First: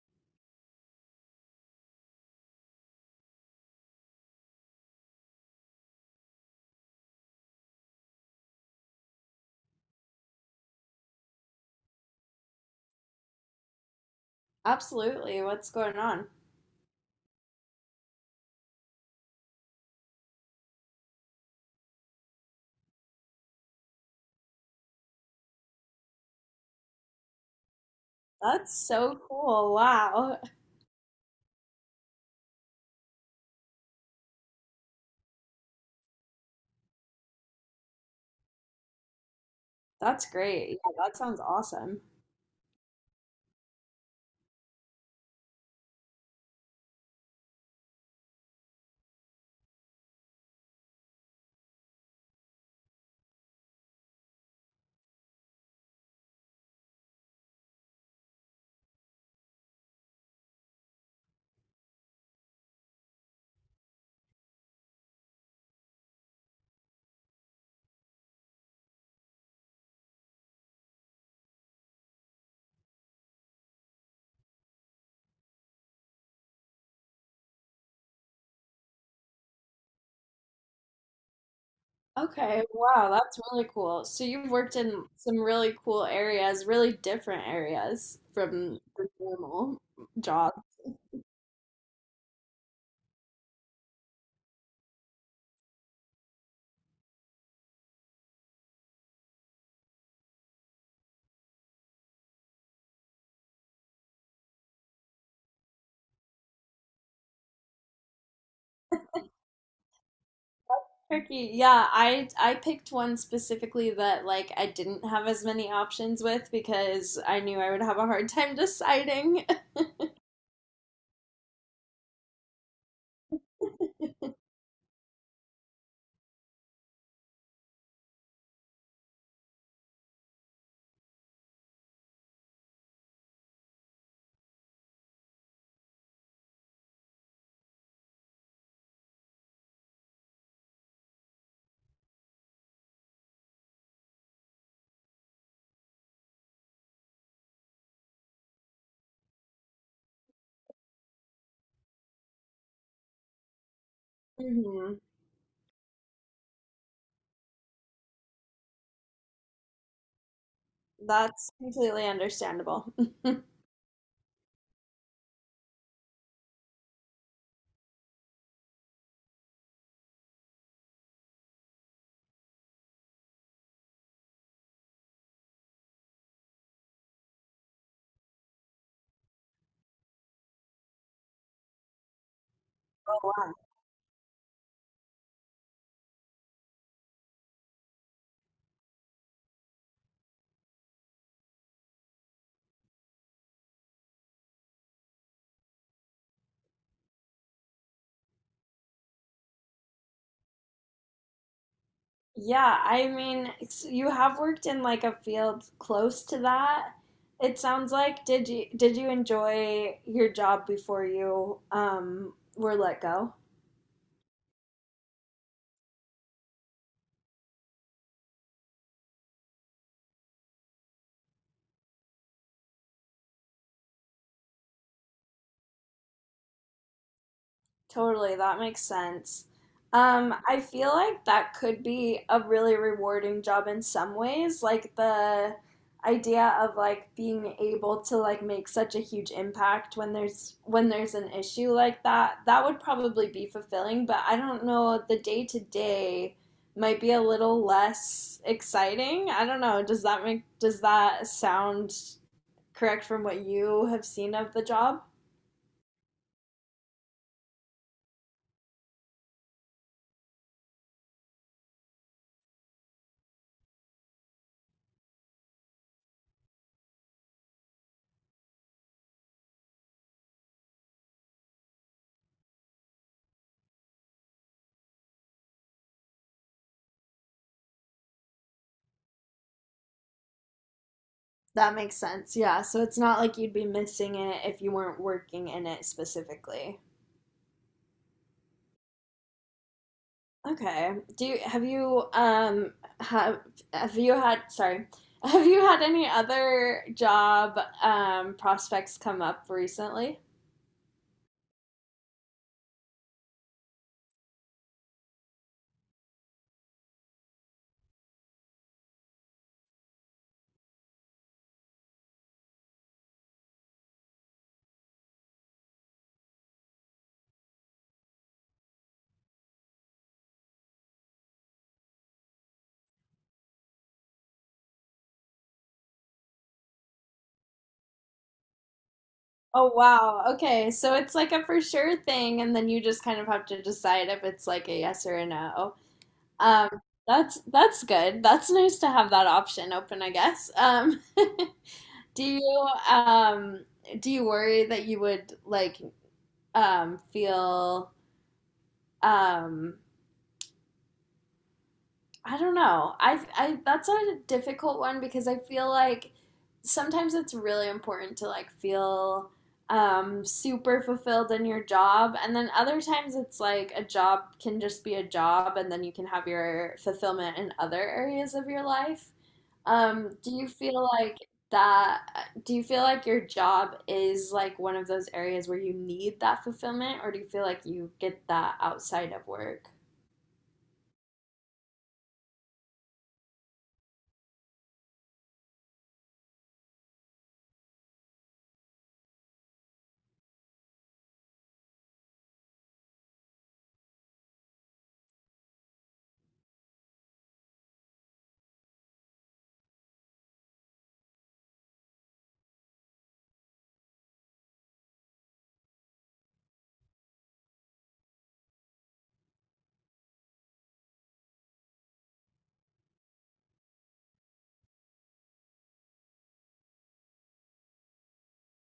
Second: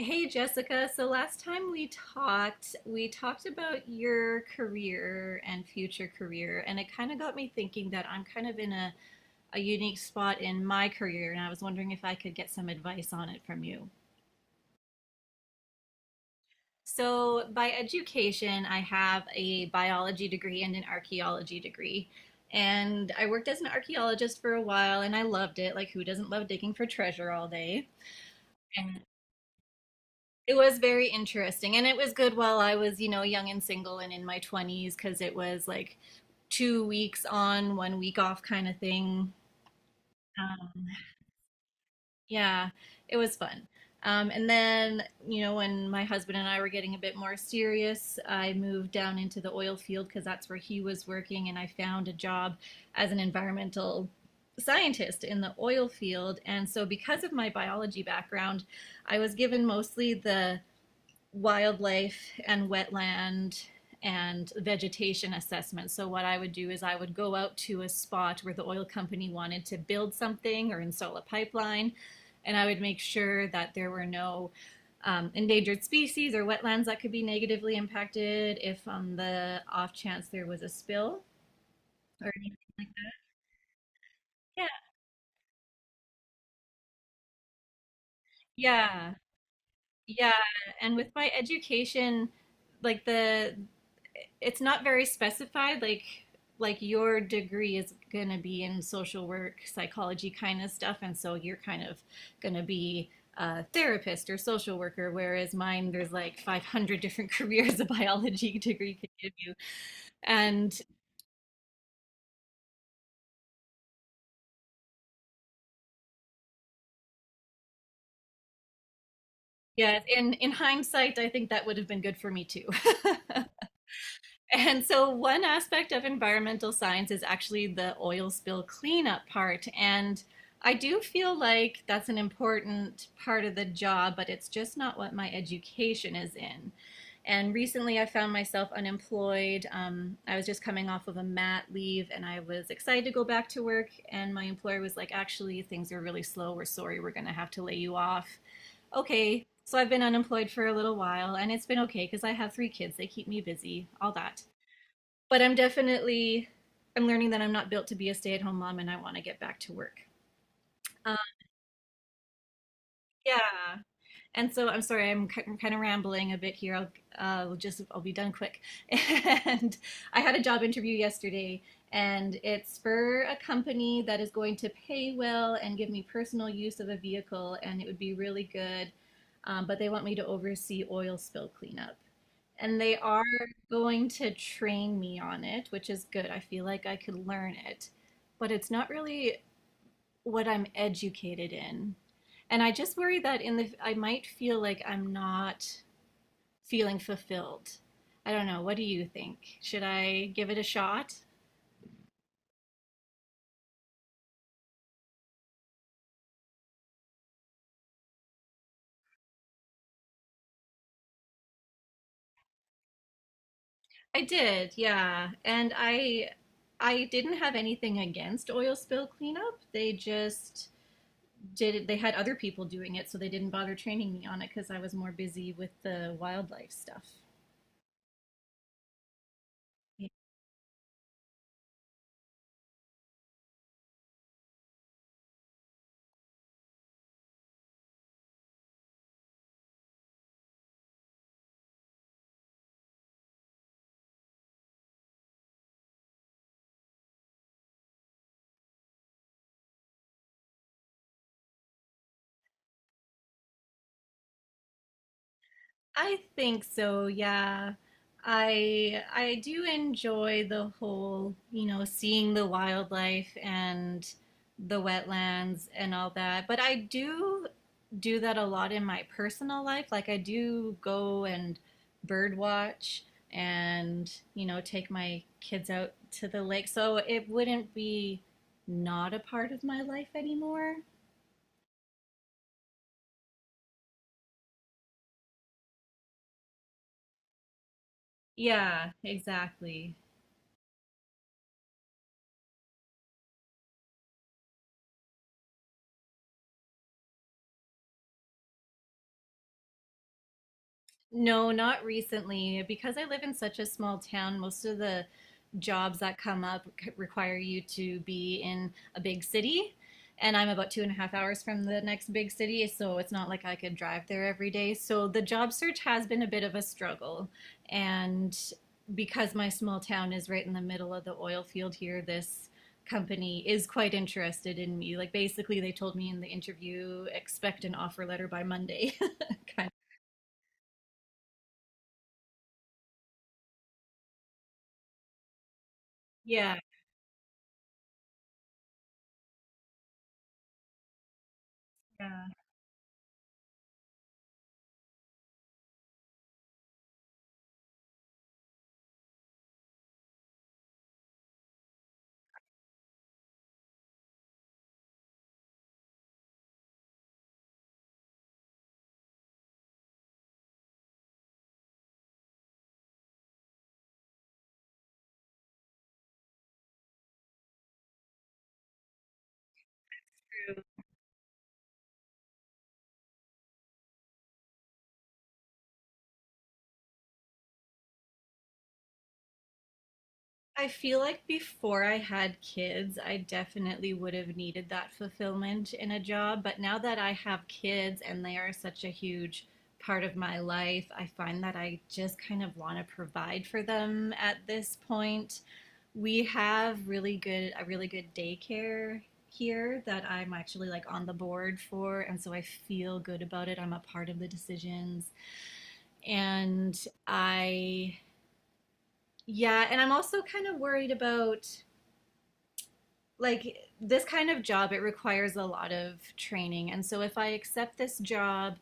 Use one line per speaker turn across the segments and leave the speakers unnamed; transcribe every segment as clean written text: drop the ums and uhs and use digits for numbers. Hey Jessica, so last time we talked about your career and future career, and it kind of got me thinking that I'm kind of in a unique spot in my career, and I was wondering if I could get some advice on it from you.
Absolutely. What's going on?
So, by education, I have a biology degree and an archaeology degree. And I worked as an archaeologist for a while, and I loved it. Like, who doesn't love digging for treasure all day?
That's
And
so cool. Wow.
it was very interesting, and it was good while I was, you know, young and single and in my 20s because it was like 2 weeks on, 1 week off kind of thing.
That's great.
Um,
Yeah, that sounds awesome.
yeah, it was fun. And then, you know, when my husband and I were getting a bit more serious, I moved down into the oil field because that's where he was working, and I found a job as an environmental scientist in the oil field. And so, because of my biology background, I was given mostly the wildlife and wetland and vegetation assessment. So what I would do is I would go out to a spot where the oil company wanted to build something or install a pipeline, and I would make sure that there were no endangered species or wetlands that could be negatively impacted if on the off chance there was a spill or anything
Okay.
like
Wow,
that.
that's really cool. So you've
Yeah,
worked in some really cool areas, really different areas from the
yeah,
normal
yeah.
job.
And with my education, like the it's not very specified, like your degree is going to be in social work psychology kind of stuff, and so you're kind of going to be a therapist or social worker, whereas mine, there's like 500 different careers a biology degree could give you. And
Turkey. Yeah, I picked one specifically that like I didn't have as many options with because I knew I would have a hard time deciding.
yeah, in hindsight, I think that would have been good for me too. And so, one aspect of environmental science is actually the oil spill cleanup part. And I do feel like that's an important part of the job, but it's just not what my education is in. And recently, I found myself unemployed. I was just coming off of a mat leave and I was excited to go back to work. And my employer was like, actually, things are really slow. We're sorry. We're going to have to lay you off. Okay. So I've been unemployed for a little while and it's been okay because I have 3 kids. They keep me busy, all that,
Hmm.
but I'm definitely, I'm learning that I'm not built to be a stay-at-home mom and I want to get back to work. Um,
That's completely understandable.
yeah. And so, I'm sorry, I'm kind of rambling a bit here. I'll, just I'll be done quick. And I had a job interview yesterday, and it's for a company that is going to pay well and give me personal use of a vehicle, and it would be really good. But they want me to oversee oil spill cleanup, and they are going to train me on it, which is good. I feel like I could learn it, but it's not really what I'm educated in. And I just worry that in the I might feel like I'm not feeling fulfilled. I don't know. What do you think? Should I give it a shot?
Yeah, I mean, you have worked in like a field close to that. It sounds like did you enjoy your job before you were let go?
I did, yeah. And I didn't have anything against oil spill cleanup. They just did it. They had other people doing it, so they didn't bother training me on it because I was more busy with the wildlife stuff.
Totally, that makes sense. I feel like that could be a really rewarding job in some ways, like the idea of like being able to like make such a huge impact when there's an issue like that. That would probably be fulfilling, but I don't know, the day to day might be a little less exciting. I don't know. Does that sound correct from what you have seen of the job?
I think so, yeah. I do enjoy the whole, you know, seeing the wildlife and the wetlands and all that. But I do that a lot in my personal life. Like, I do go and bird watch and, you know, take my kids out to the lake. So it wouldn't be not a part of my life anymore.
That makes sense. Yeah. So it's not like you'd be missing it if you weren't working in it specifically.
Yeah, exactly.
Okay. Have you have have you had sorry have you had any other job prospects come up recently?
No, not recently. Because I live in such a small town, most of the jobs that come up require you to be in a big city. And I'm about two and a half hours from the next big city, so it's not like I could drive there every day. So the job search has been a bit of a struggle. And because my small town is right in the middle of the oil field here, this company is quite interested in me. Like, basically, they told me in the interview, expect an offer letter by Monday. Kind of.
Oh wow. Okay. So it's like a for sure thing and then you just kind of have to decide if it's like a yes or a no.
Yeah.
Um, that's good. That's nice to have that option open, I guess. Um, do
Yeah.
you do you worry that you would like feel, um, I don't know. I that's a difficult one because I feel like sometimes it's really important to like feel, um, super fulfilled in your job and then other times it's like a job can just be a job and then you can have your fulfillment in other areas of your life. Do you feel like that, do you feel like your job is like one of those areas where you need that fulfillment, or do you feel like you get that outside of work?
I feel like before I had kids, I definitely would have needed that fulfillment in a job. But now that I have kids and they are such a huge part of my life, I find that I just kind of want to provide for them at this point. We have really good a really good daycare here that I'm actually like on the board for, and so I feel good about it. I'm a part of the decisions. And I Yeah, and I'm also kind of worried about like this kind of job, it requires a lot of training, and so if I accept this job,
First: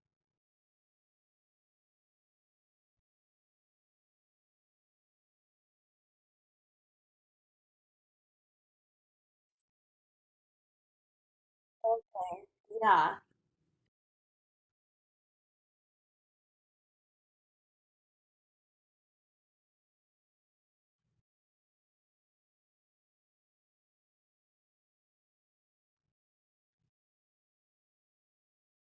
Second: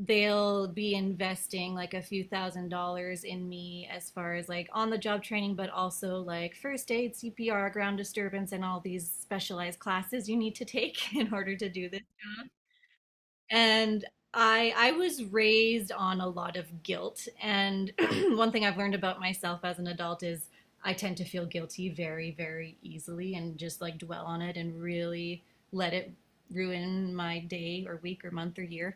they'll be investing like a few $ thousand in me, as far as like on the job training, but also like first aid, CPR, ground disturbance, and all these specialized classes you need to take in order to do this job.
Yeah,
And I was raised on a lot of guilt and one thing I've learned about myself as an adult is I tend to feel guilty very very easily and just like dwell on it and really let it ruin my day or week or month or year.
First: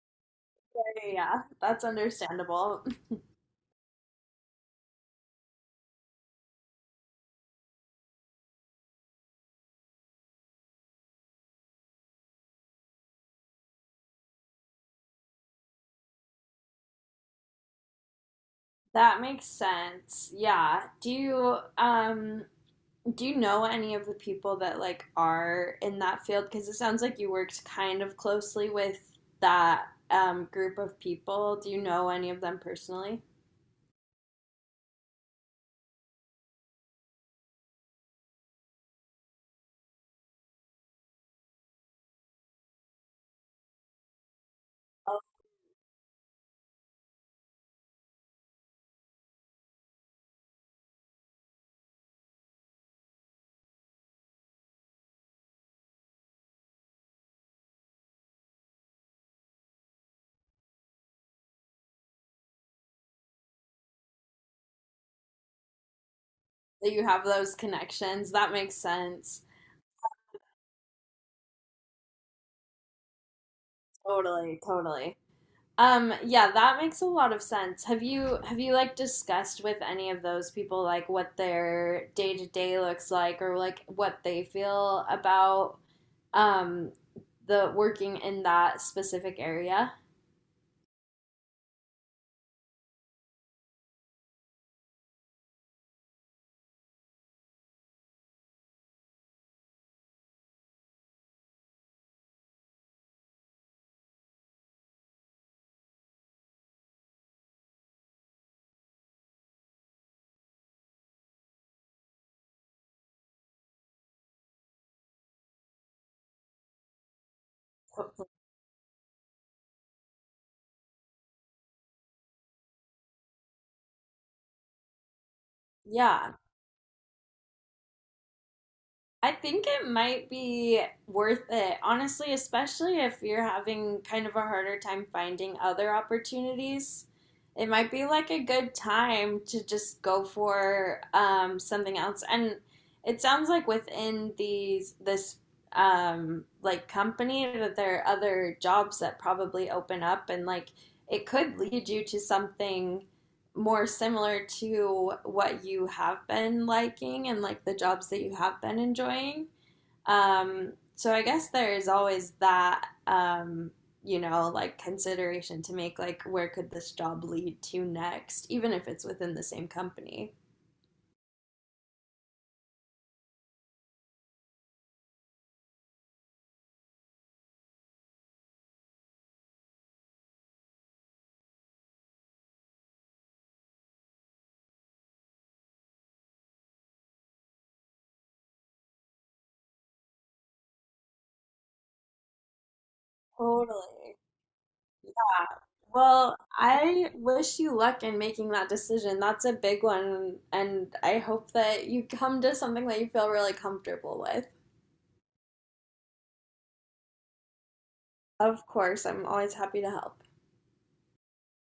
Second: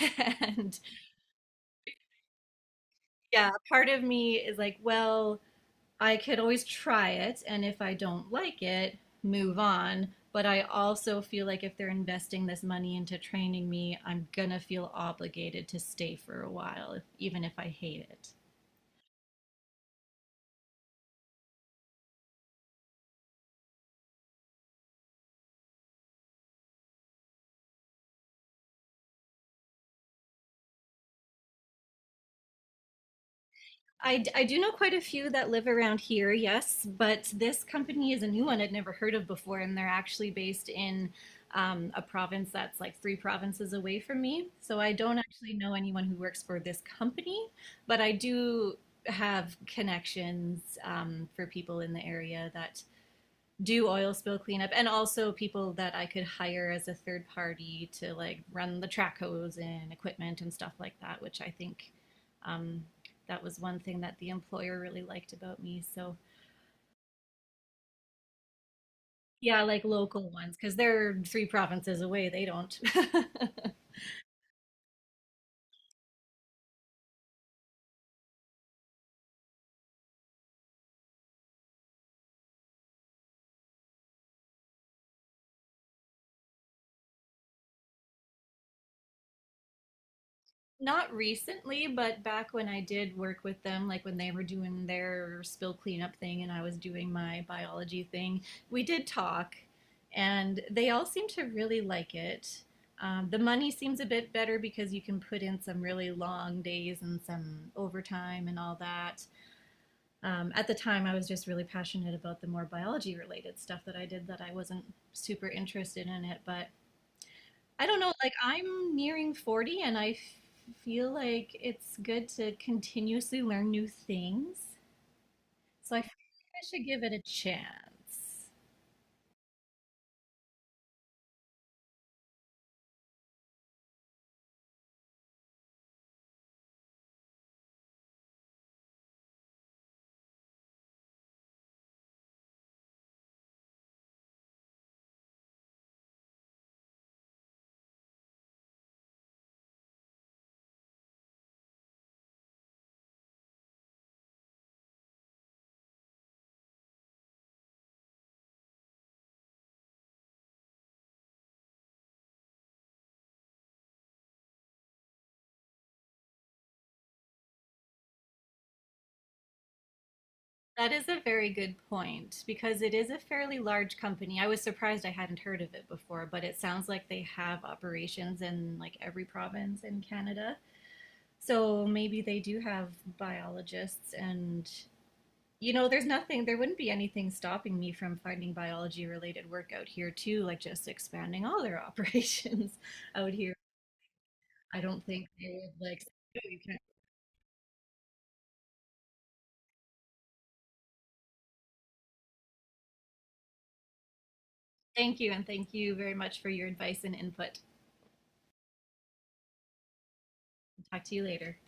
And
yeah, yeah, yeah. That's understandable.
yeah, part of me is like, well, I could always try it, and if I don't like it, move on. But I also feel like if they're investing this money into training me, I'm gonna feel obligated to stay for a while, even if I hate it.
That makes sense. Yeah. Do you know any of the people that like are in that field? Because it sounds like you worked kind of closely with that, um, group of people. Do you know any of them personally?
I do know quite a few that live around here, yes, but this company is a new one I'd never heard of before, and they're actually based in a province that's like 3 provinces away from me. So I don't actually know anyone who works for this company, but I do have connections, for people in the area that do oil spill cleanup, and also people that I could hire as a third party to like run the track hose and equipment and stuff like that, which I think, um, that was one thing that the employer really liked about me. So
That you have those connections. That makes sense.
yeah, like local ones, because they're 3 provinces away. They don't.
Totally, totally. Yeah, that makes a lot of sense. Have you like discussed with any of those people like what their day to day looks like or like what they feel about, um, the working in that specific area?
Not recently, but back when I did work with them, like when they were doing their spill cleanup thing and I was doing my biology thing, we did talk, and they all seem to really like it. The money seems a bit better because you can put in some really long days and some overtime and all that. At the time, I was just really passionate about the more biology related stuff that I did, that I wasn't super interested in it, but I don't know, like I'm nearing 40 and I feel like it's good to continuously learn new things. So I feel
Yeah.
like I should give it a chance.
I think it might be worth it, honestly, especially if you're having kind of a harder time finding other opportunities. It might be like a good time to just go for, something else. And it sounds like within these this like company that there are other jobs that probably open up and like it could lead you to something more similar to what you have been liking and like the jobs that you have been enjoying. So I guess there is always that, you know, like consideration to make like where could this job lead to next, even if it's within the same company.
That is a very good point because it is a fairly large company. I was surprised I hadn't heard of it before, but it sounds like they have operations in like every province in Canada. So maybe they do have biologists and, you know, there's nothing, there wouldn't be anything stopping me from finding biology related work out here too, like just expanding all their operations out here.
Totally.
I don't think
Yeah.
they would like,
Well,
no, you can't.
I wish you luck in making that decision. That's a big one, and I hope that you come to something that you feel really comfortable with.
Thank you, and thank you very much for your advice and input.
Of course, I'm always happy to help.
Talk to you later.